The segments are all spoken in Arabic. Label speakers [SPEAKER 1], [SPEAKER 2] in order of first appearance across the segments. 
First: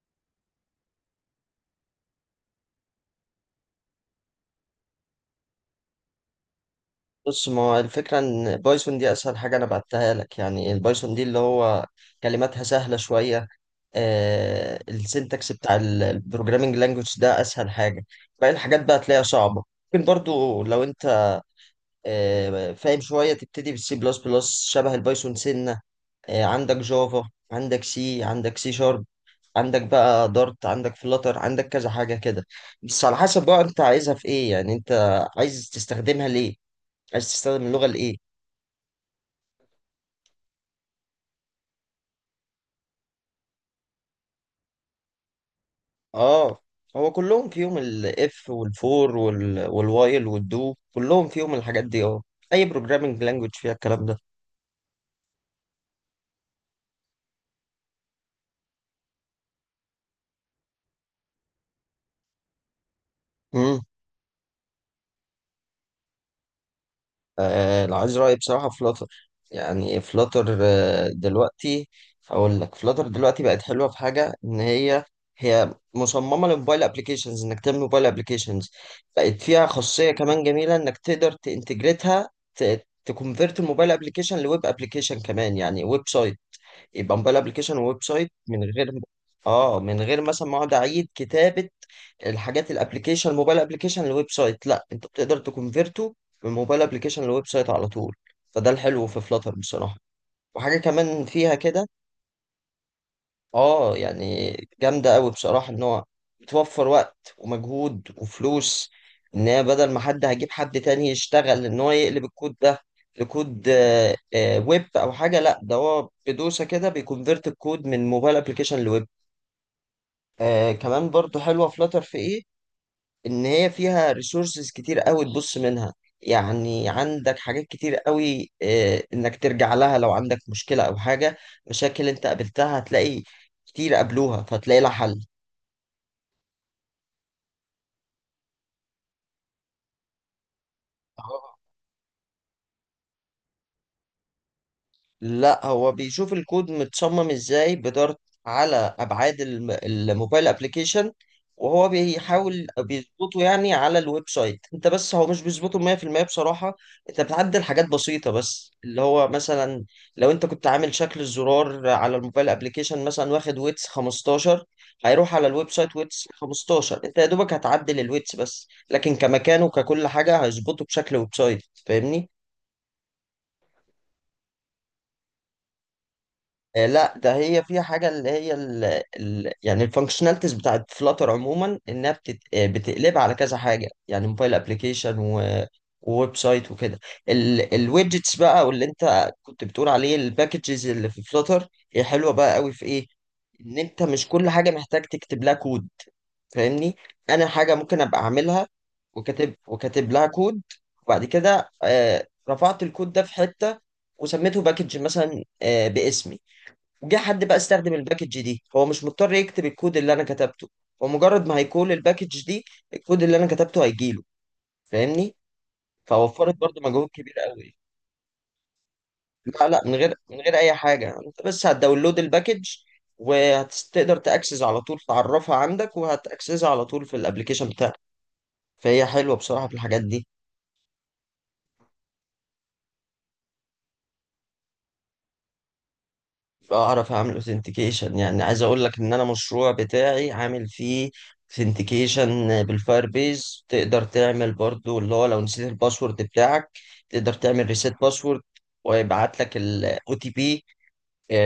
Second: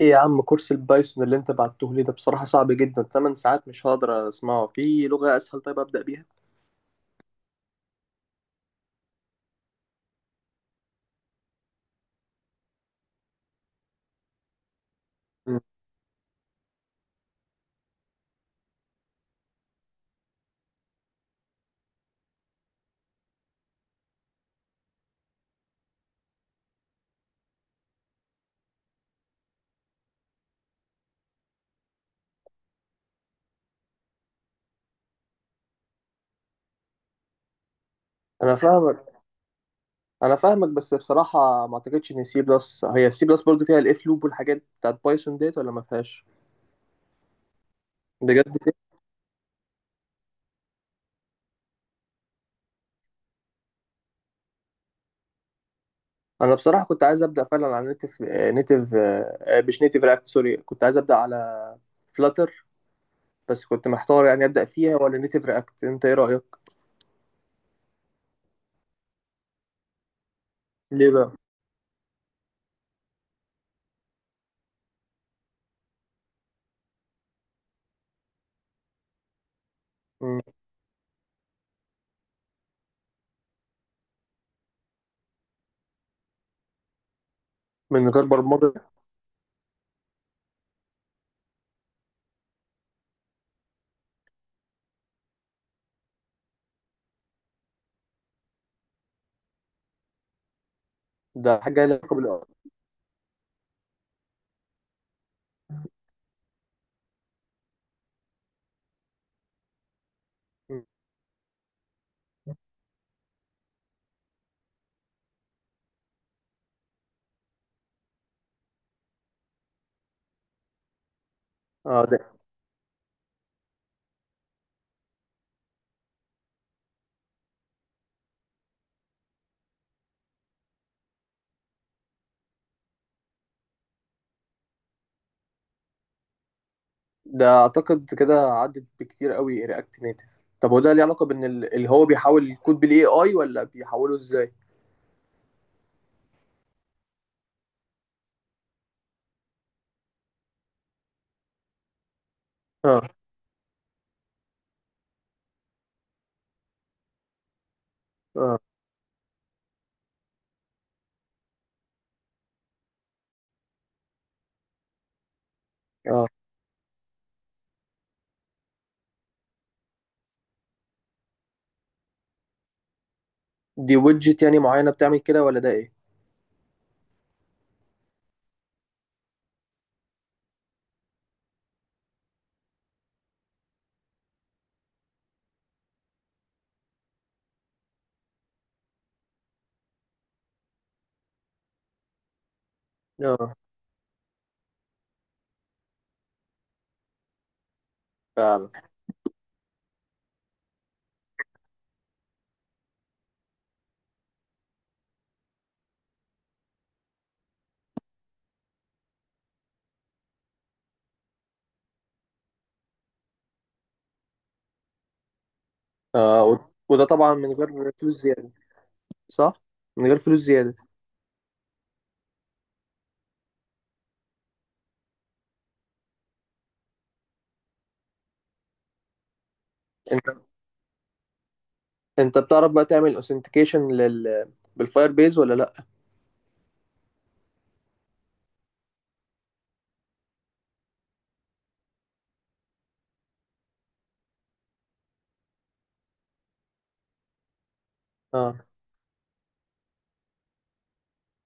[SPEAKER 1] ايه يا عم، كورس البايثون اللي انت بعته لي ده بصراحة صعب جدا. 8 ساعات مش هقدر اسمعه. في لغة اسهل طيب ابدأ بيها؟
[SPEAKER 2] بص، ما هو الفكرة إن بايثون دي أسهل حاجة أنا بعتها لك، يعني البايثون دي اللي هو كلماتها سهلة شوية. السنتكس
[SPEAKER 1] مم.
[SPEAKER 2] بتاع البروجرامينج لانجوج ده أسهل حاجة. باقي الحاجات بقى تلاقيها صعبة. ممكن برضو لو أنت فاهم شوية، تبتدي بالسي بلس بلس شبه البايثون سنة. عندك جافا، عندك سي، عندك سي شارب، عندك بقى دارت، عندك فلاتر، عندك كذا حاجة كده. بس على حسب بقى أنت عايزها في إيه، يعني أنت عايز تستخدمها ليه؟ عايز تستخدم اللغة لإيه؟
[SPEAKER 1] انا فاهمك انا فاهمك. بس بصراحة ما اعتقدش ان سي بلس هي السي بلس برضو فيها الاف لوب والحاجات بتاعت بايثون، ديت ولا ما فيهاش؟
[SPEAKER 2] اه، هو كلهم فيهم
[SPEAKER 1] بجد
[SPEAKER 2] الاف
[SPEAKER 1] كده؟
[SPEAKER 2] والفور والوايل والدو، كلهم فيهم الحاجات دي، اه. اي بروجرامنج لانجوج فيها الكلام ده.
[SPEAKER 1] انا بصراحة كنت عايز ابدأ فعلا على نيتف نيتف، مش نيتف رياكت، سوري، كنت عايز ابدأ على فلاتر. بس
[SPEAKER 2] امم
[SPEAKER 1] كنت محتار، يعني ابدأ فيها ولا نيتف رياكت؟ انت ايه رأيك؟
[SPEAKER 2] لو عايز رايي بصراحه، فلاتر. يعني فلاتر
[SPEAKER 1] ليه بقى؟
[SPEAKER 2] دلوقتي. هقول لك، فلاتر دلوقتي بقت حلوه في حاجه، ان هي مصممه للموبايل ابلكيشنز، انك تعمل موبايل ابلكيشنز. بقت فيها خاصيه
[SPEAKER 1] مم.
[SPEAKER 2] كمان جميله انك تقدر تنتجريتها. تكونفيرت الموبايل ابلكيشن لويب ابلكيشن كمان، يعني ويب سايت. يبقى موبايل ابلكيشن وويب
[SPEAKER 1] من غير
[SPEAKER 2] سايت من غير.
[SPEAKER 1] برمجة.
[SPEAKER 2] اه، من غير مثلا ما اقعد اعيد كتابه الحاجات، الابلكيشن موبايل ابلكيشن لويب سايت، لا، انت بتقدر تكونفيرته من موبايل ابلكيشن لويب سايت على طول. فده الحلو في فلاتر بصراحه. وحاجه كمان فيها
[SPEAKER 1] ده حاجة لها
[SPEAKER 2] كده،
[SPEAKER 1] علاقة بال.
[SPEAKER 2] اه يعني جامده قوي بصراحه، ان هو بتوفر وقت ومجهود وفلوس. ان هي بدل ما حد هجيب حد تاني يشتغل ان هو يقلب الكود ده لكود، ويب او حاجه، لا ده هو بدوسه كده بيكونفيرت الكود من موبايل ابلكيشن لويب. كمان برضو حلوة فلاتر
[SPEAKER 1] اه.
[SPEAKER 2] في
[SPEAKER 1] ده
[SPEAKER 2] ايه، ان هي فيها ريسورسز كتير قوي تبص منها. يعني عندك حاجات كتير قوي، انك ترجع لها لو عندك مشكلة او حاجة، مشاكل انت قابلتها هتلاقي كتير قابلوها فتلاقي لها حل.
[SPEAKER 1] ده اعتقد كده عدت بكتير قوي رياكت نيتف. طب هو ده ليه علاقه بان اللي هو بيحاول الكود بالاي اي، ولا بيحوله ازاي؟
[SPEAKER 2] لا، هو بيشوف الكود متصمم ازاي بدارت، على ابعاد الموبايل ابلكيشن. وهو بيحاول
[SPEAKER 1] اه.
[SPEAKER 2] بيظبطه، يعني على الويب سايت، انت بس هو مش بيظبطه 100% بصراحة. انت بتعدل حاجات بسيطة
[SPEAKER 1] اه.
[SPEAKER 2] بس، اللي هو مثلا لو انت كنت عامل شكل الزرار على الموبايل ابلكيشن مثلا واخد ويتس 15، هيروح على الويب سايت
[SPEAKER 1] اه.
[SPEAKER 2] ويتس 15، انت يا دوبك هتعدل الويتس بس، لكن كمكان وككل حاجة هيظبطه بشكل ويب سايت، فاهمني؟
[SPEAKER 1] دي ويدجت يعني معينه بتعمل كده، ولا ده ايه؟
[SPEAKER 2] لا، ده هي فيها حاجة اللي هي ال، يعني الفانكشناليتيز بتاعت فلاتر عموما، انها بتت آه، بتقلبها على كذا حاجة، يعني موبايل ابلكيشن وويب سايت وكده. الويدجتس بقى واللي انت كنت بتقول عليه الباكجز اللي في فلاتر، هي حلوة بقى قوي في ايه،
[SPEAKER 1] اه.
[SPEAKER 2] ان انت مش كل حاجة محتاج تكتب لها كود، فاهمني؟ انا حاجة ممكن ابقى اعملها
[SPEAKER 1] فعلا.
[SPEAKER 2] وكاتب لها كود، وبعد كده رفعت الكود ده في حتة وسميته باكج مثلا باسمي. جه حد بقى استخدم الباكج دي، هو مش مضطر يكتب الكود اللي انا كتبته، هو مجرد ما هيكول الباكج دي، الكود اللي انا كتبته هيجيله، فاهمني؟
[SPEAKER 1] آه.
[SPEAKER 2] فوفرت برضو
[SPEAKER 1] وده
[SPEAKER 2] مجهود كبير
[SPEAKER 1] طبعا من
[SPEAKER 2] قوي.
[SPEAKER 1] غير فلوس زياده، صح؟
[SPEAKER 2] لا، لا، من
[SPEAKER 1] من
[SPEAKER 2] غير
[SPEAKER 1] غير فلوس
[SPEAKER 2] من غير اي
[SPEAKER 1] زياده.
[SPEAKER 2] حاجه، انت بس هتداونلود الباكج وهتقدر تاكسس على طول، تعرفها عندك وهتاكسسها على طول في الابليكيشن بتاعك. فهي حلوه بصراحه في الحاجات دي.
[SPEAKER 1] انت انت بتعرف بقى تعمل اوثنتيكيشن لل بالفاير بيز، ولا لا؟
[SPEAKER 2] اعرف اعمل اوثنتيكيشن، يعني عايز اقول لك ان انا مشروع بتاعي عامل فيه اوثنتيكيشن بالفاير بيز، تقدر تعمل برضو اللي هو لو نسيت الباسورد بتاعك تقدر تعمل ريسيت باسورد،
[SPEAKER 1] اه.
[SPEAKER 2] ويبعت لك الاو تي بي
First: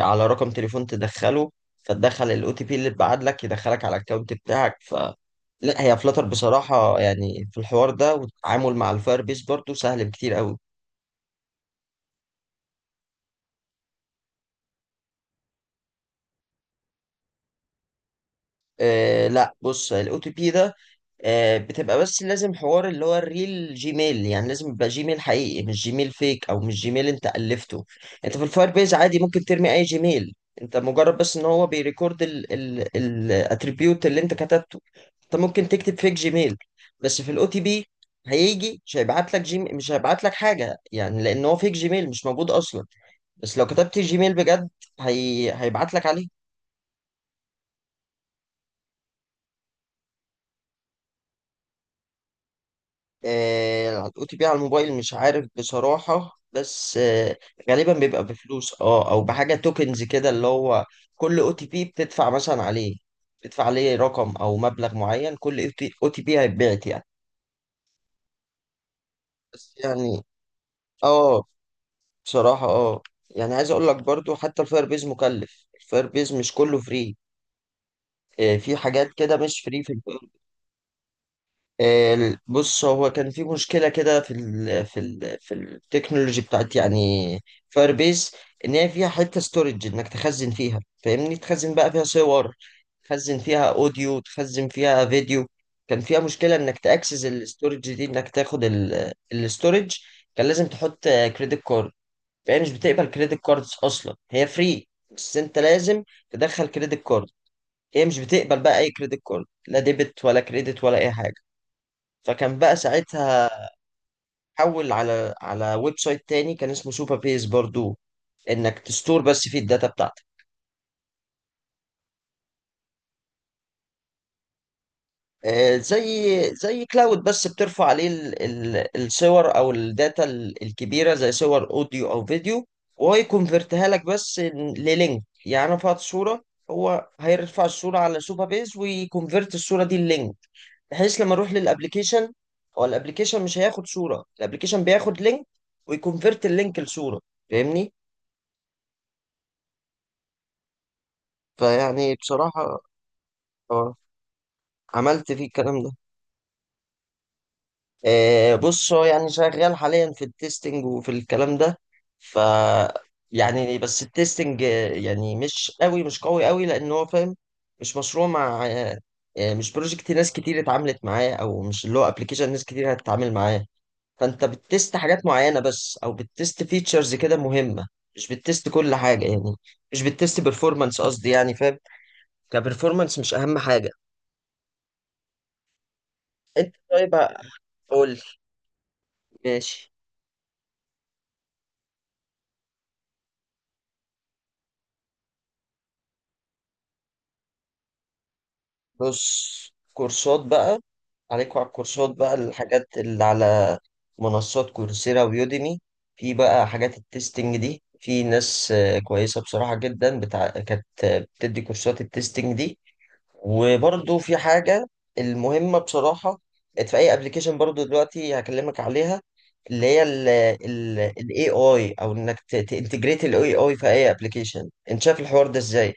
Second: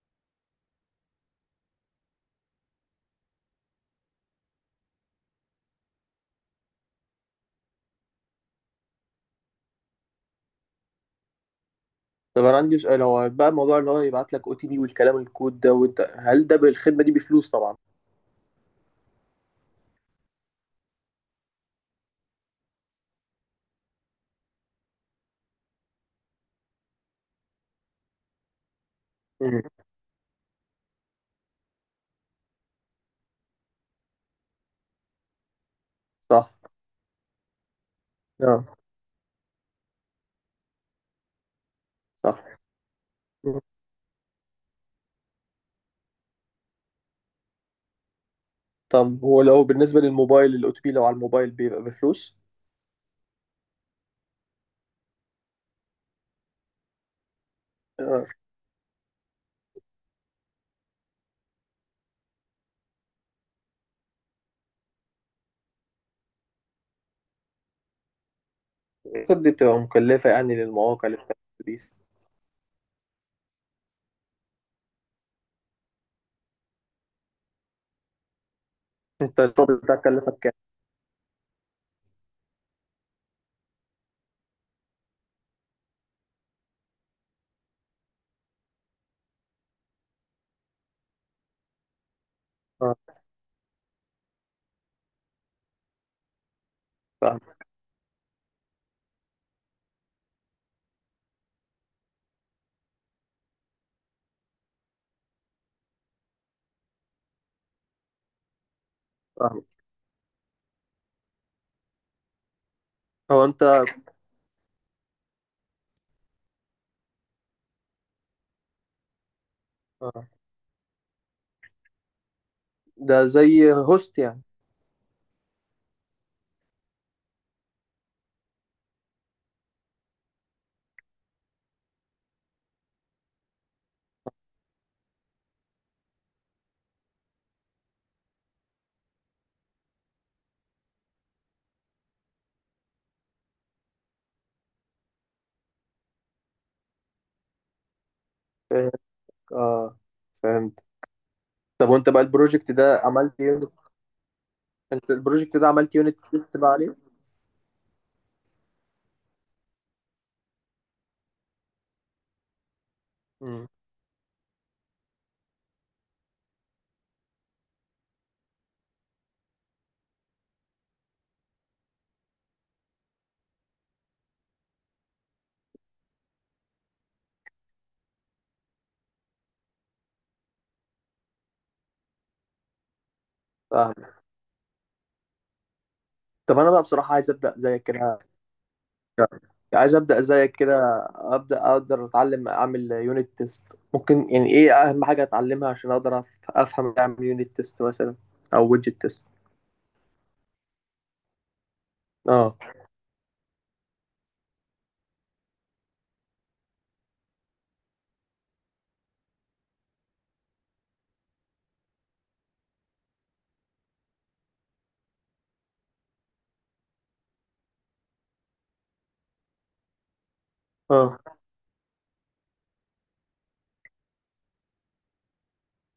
[SPEAKER 2] على رقم تليفون تدخله، فتدخل الاو تي بي اللي اتبعت لك يدخلك على الاكونت بتاعك. لا هي فلتر بصراحة، يعني في الحوار ده والتعامل مع الفاير بيز برضو سهل بكتير قوي.
[SPEAKER 1] طب انا عندي سؤال، هو بقى الموضوع اللي هو يبعت لك او تي بي والكلام الكود ده، وانت هل ده بالخدمه دي بفلوس طبعا؟
[SPEAKER 2] آه، لا، بص الاو تي بي ده بتبقى، بس لازم حوار اللي هو الريل جيميل، يعني لازم يبقى جيميل حقيقي، مش جيميل فيك او مش جيميل انت الفته. انت في الفاير بيز عادي ممكن
[SPEAKER 1] مم.
[SPEAKER 2] ترمي اي جيميل، انت مجرد بس ان هو بيريكورد الاتريبيوت اللي انت كتبته. انت ممكن تكتب فيك
[SPEAKER 1] صح.
[SPEAKER 2] جيميل، بس في الاو تي بي
[SPEAKER 1] اه.
[SPEAKER 2] هيجي مش هيبعت لك جيميل، مش هيبعت لك حاجه، يعني لان هو فيك جيميل مش
[SPEAKER 1] صح.
[SPEAKER 2] موجود اصلا. بس لو كتبت جيميل بجد، هيبعت لك عليه.
[SPEAKER 1] طب هو لو بالنسبة للموبايل الأو تي بي، لو على الموبايل بيبقى بفلوس؟
[SPEAKER 2] هتقطي بيه على الموبايل مش عارف بصراحة، بس غالبا بيبقى
[SPEAKER 1] آه،
[SPEAKER 2] بفلوس، اه، او بحاجة توكنز كده اللي هو كل او تي بي بتدفع مثلا عليه، بتدفع عليه رقم او مبلغ معين كل او تي بي هيتبعت يعني.
[SPEAKER 1] الخطوة دي
[SPEAKER 2] بس
[SPEAKER 1] بتبقى
[SPEAKER 2] يعني،
[SPEAKER 1] مكلفة يعني للمواقع اللي بتعمل
[SPEAKER 2] اه،
[SPEAKER 1] دي.
[SPEAKER 2] بصراحة، اه، يعني عايز اقول لك برضو، حتى الفاير بيز مكلف، الفاير بيز مش كله فري، في حاجات كده
[SPEAKER 1] انت
[SPEAKER 2] مش
[SPEAKER 1] الشغل
[SPEAKER 2] فري.
[SPEAKER 1] بتاعك كلفك كام؟
[SPEAKER 2] بص هو كان في مشكلة كده في التكنولوجي بتاعت يعني فاير بيس، ان هي فيها حتة ستورج انك تخزن فيها، فاهمني؟ تخزن بقى فيها صور،
[SPEAKER 1] اه.
[SPEAKER 2] تخزن فيها اوديو، تخزن فيها فيديو. كان فيها مشكلة انك تاكسس
[SPEAKER 1] فاهم.
[SPEAKER 2] الستورج دي، انك تاخد الستورج كان لازم تحط كريدت كارد. فهي مش بتقبل كريدت كاردز، اصلا هي فري بس انت لازم تدخل كريدت كارد. هي مش بتقبل بقى اي كريدت كارد،
[SPEAKER 1] فاهم.
[SPEAKER 2] لا ديبت ولا كريدت ولا اي حاجة. فكان بقى
[SPEAKER 1] هو
[SPEAKER 2] ساعتها
[SPEAKER 1] انت.
[SPEAKER 2] حول على ويب سايت تاني كان اسمه سوبر بيس برضو، انك تستور بس فيه الداتا بتاعتك.
[SPEAKER 1] آه. ده زي هوست يعني.
[SPEAKER 2] زي كلاود، بس بترفع عليه الصور او الداتا الكبيره، زي صور اوديو او فيديو، وهو يكونفرتها لك بس للينك. يعني انا رفعت صوره، هو هيرفع الصوره على سوبر بيس ويكونفرت الصوره دي للينك، بحيث لما اروح للابليكيشن، هو الابليكيشن مش هياخد صوره، الابليكيشن بياخد لينك ويكونفرت اللينك لصوره، فاهمني؟
[SPEAKER 1] فاهم. اه. فهمت. طب وانت
[SPEAKER 2] فيعني
[SPEAKER 1] بقى البروجكت
[SPEAKER 2] بصراحة،
[SPEAKER 1] ده عملت يونت،
[SPEAKER 2] اه،
[SPEAKER 1] انت
[SPEAKER 2] عملت فيه
[SPEAKER 1] البروجكت ده
[SPEAKER 2] الكلام ده.
[SPEAKER 1] عملت يونت تيست بقى عليه؟
[SPEAKER 2] بص هو يعني شغال حاليا في التستنج وفي الكلام ده. ف
[SPEAKER 1] امم
[SPEAKER 2] يعني بس التستنج يعني مش قوي، مش قوي قوي، لأن هو فاهم مش مشروع مع آه، مش بروجكت ناس كتير اتعاملت معاه، أو مش اللي هو ابلكيشن ناس كتير هتتعامل معاه. فأنت بتست حاجات معينة بس، أو بتست فيتشرز كده مهمة، مش بتست كل حاجة يعني، مش بتست بيرفورمانس، قصدي يعني، فاهم؟ كبرفورمانس مش أهم حاجة.
[SPEAKER 1] فاهم. طب انا
[SPEAKER 2] انت
[SPEAKER 1] بقى بصراحة
[SPEAKER 2] طيب،
[SPEAKER 1] عايز ابدأ زي
[SPEAKER 2] قول
[SPEAKER 1] كده،
[SPEAKER 2] لي.
[SPEAKER 1] يعني
[SPEAKER 2] ماشي.
[SPEAKER 1] عايز ابدا زيك كده، ابدا اقدر اتعلم اعمل يونت تيست. ممكن يعني ايه اهم حاجه اتعلمها عشان اقدر افهم اعمل يونت تيست مثلا او ويدجت تيست؟
[SPEAKER 2] بص، كورسات بقى عليكوا، على الكورسات بقى
[SPEAKER 1] اه.
[SPEAKER 2] الحاجات اللي على منصات كورسيرا ويوديمي. في بقى حاجات التستنج دي، في ناس كويسة بصراحة جدا، كانت بتدي كورسات التستنج دي. وبرضو في حاجة المهمة بصراحة، كانت في أي ابلكيشن برضو دلوقتي هكلمك عليها، اللي هي ال ال
[SPEAKER 1] اه.
[SPEAKER 2] ال AI، أو إنك تانتجريت ال AI في أي ابلكيشن، أنت شايف الحوار ده إزاي؟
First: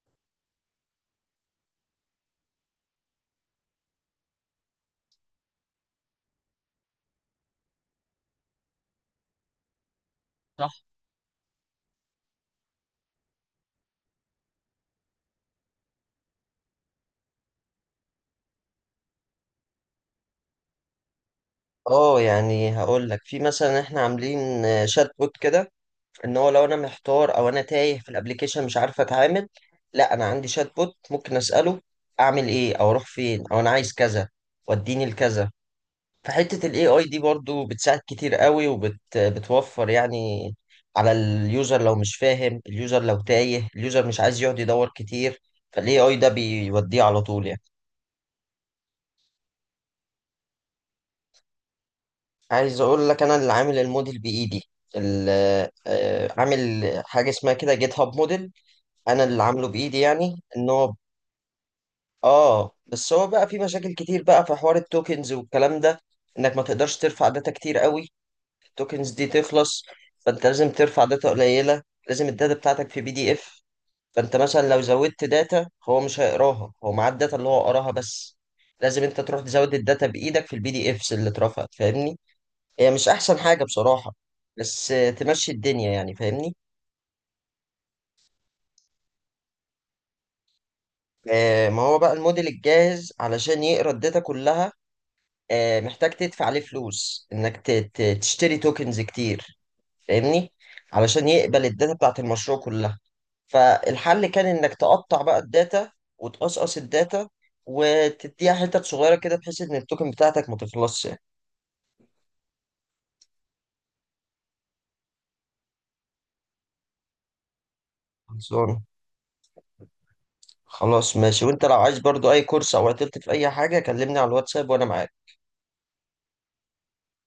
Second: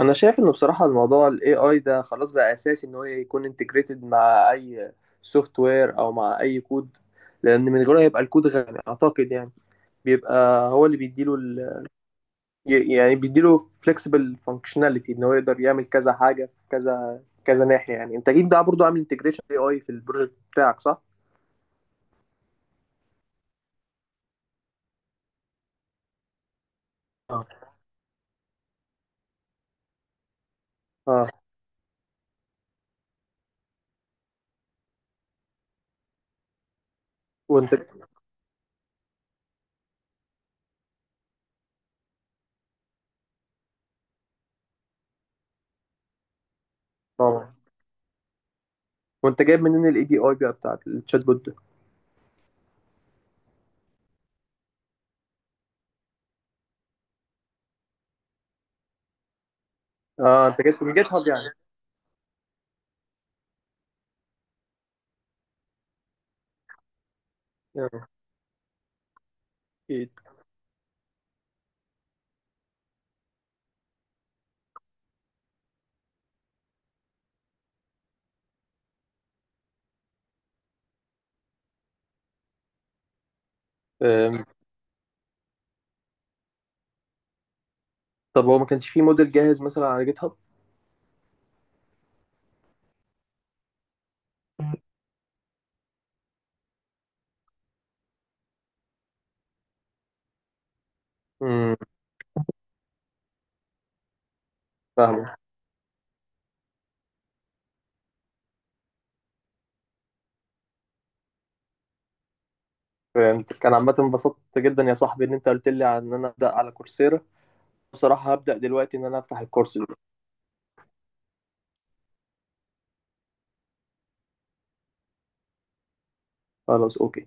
[SPEAKER 1] انا شايف انه بصراحه الموضوع الاي اي ده خلاص بقى اساسي ان هو يكون انتجريتد مع اي سوفت وير او مع اي كود، لان من غيره هيبقى الكود غني اعتقد، يعني بيبقى هو اللي بيديله، يعني بيديله فليكسبل فانكشناليتي ان هو يقدر يعمل كذا حاجه في كذا كذا ناحيه. يعني انت اكيد بقى برضو عامل انتجريشن اي اي في البروجكت بتاعك، صح؟
[SPEAKER 2] اه، يعني هقول لك، في مثلا احنا عاملين شات بوت كده، ان هو لو انا محتار
[SPEAKER 1] اه.
[SPEAKER 2] او انا تايه في الابليكيشن مش عارف اتعامل، لا انا عندي شات بوت
[SPEAKER 1] اه.
[SPEAKER 2] ممكن اساله اعمل ايه، او اروح فين، او انا عايز كذا، وديني لكذا. فحته الاي اي دي برضو
[SPEAKER 1] وانت
[SPEAKER 2] بتساعد كتير قوي بتوفر، يعني على اليوزر لو مش فاهم، اليوزر لو تايه، اليوزر مش عايز يقعد يدور كتير، فالاي اي ده بيوديه على طول
[SPEAKER 1] طبعا،
[SPEAKER 2] يعني.
[SPEAKER 1] وانت جايب منين الاي بي اي بقى بتاعك التشات بوت ده؟
[SPEAKER 2] عايز اقول لك، انا اللي عامل الموديل بايدي، ال- عامل حاجه اسمها كده جيت هاب موديل، انا اللي عامله بايدي، يعني
[SPEAKER 1] اه، انت
[SPEAKER 2] ان
[SPEAKER 1] جبت
[SPEAKER 2] هو
[SPEAKER 1] من جيت هاب يعني.
[SPEAKER 2] اه، بس هو بقى في مشاكل كتير بقى في حوار التوكنز والكلام ده، انك ما تقدرش ترفع داتا كتير قوي،
[SPEAKER 1] آه،
[SPEAKER 2] التوكنز دي تخلص.
[SPEAKER 1] اكيد.
[SPEAKER 2] فانت لازم ترفع داتا قليله، لازم الداتا بتاعتك في بي دي اف. فانت مثلا لو زودت داتا هو مش هيقراها، هو معاه الداتا اللي هو قراها بس، لازم انت تروح تزود الداتا بايدك في البي دي افس اللي اترفعت، فاهمني؟ هي مش احسن حاجه بصراحه،
[SPEAKER 1] آم،
[SPEAKER 2] بس تمشي الدنيا يعني، فاهمني؟
[SPEAKER 1] طب هو ما كانش فيه موديل جاهز مثلا على جيت هاب؟
[SPEAKER 2] ما هو بقى الموديل الجاهز علشان يقرا الداتا كلها محتاج تدفع عليه فلوس، انك تشتري توكنز كتير، فاهمني؟ علشان يقبل
[SPEAKER 1] امم
[SPEAKER 2] الداتا بتاعت المشروع كلها. فالحل كان انك تقطع
[SPEAKER 1] فاهمك.
[SPEAKER 2] بقى الداتا، وتقصقص الداتا وتديها حتت صغيره كده، بحيث ان التوكن بتاعتك ما تخلصش يعني.
[SPEAKER 1] فهمت. كان عامة انبسطت جدا يا صاحبي ان انت قلت لي عن ان انا ابدا على كورسيرا. بصراحة هبدا
[SPEAKER 2] خلصان.
[SPEAKER 1] دلوقتي ان انا افتح الكورس ده.
[SPEAKER 2] خلاص، ماشي، وانت لو عايز برضو اي كورس او عطلت في اي حاجه كلمني على الواتساب وانا معاك.
[SPEAKER 1] خلاص اوكي.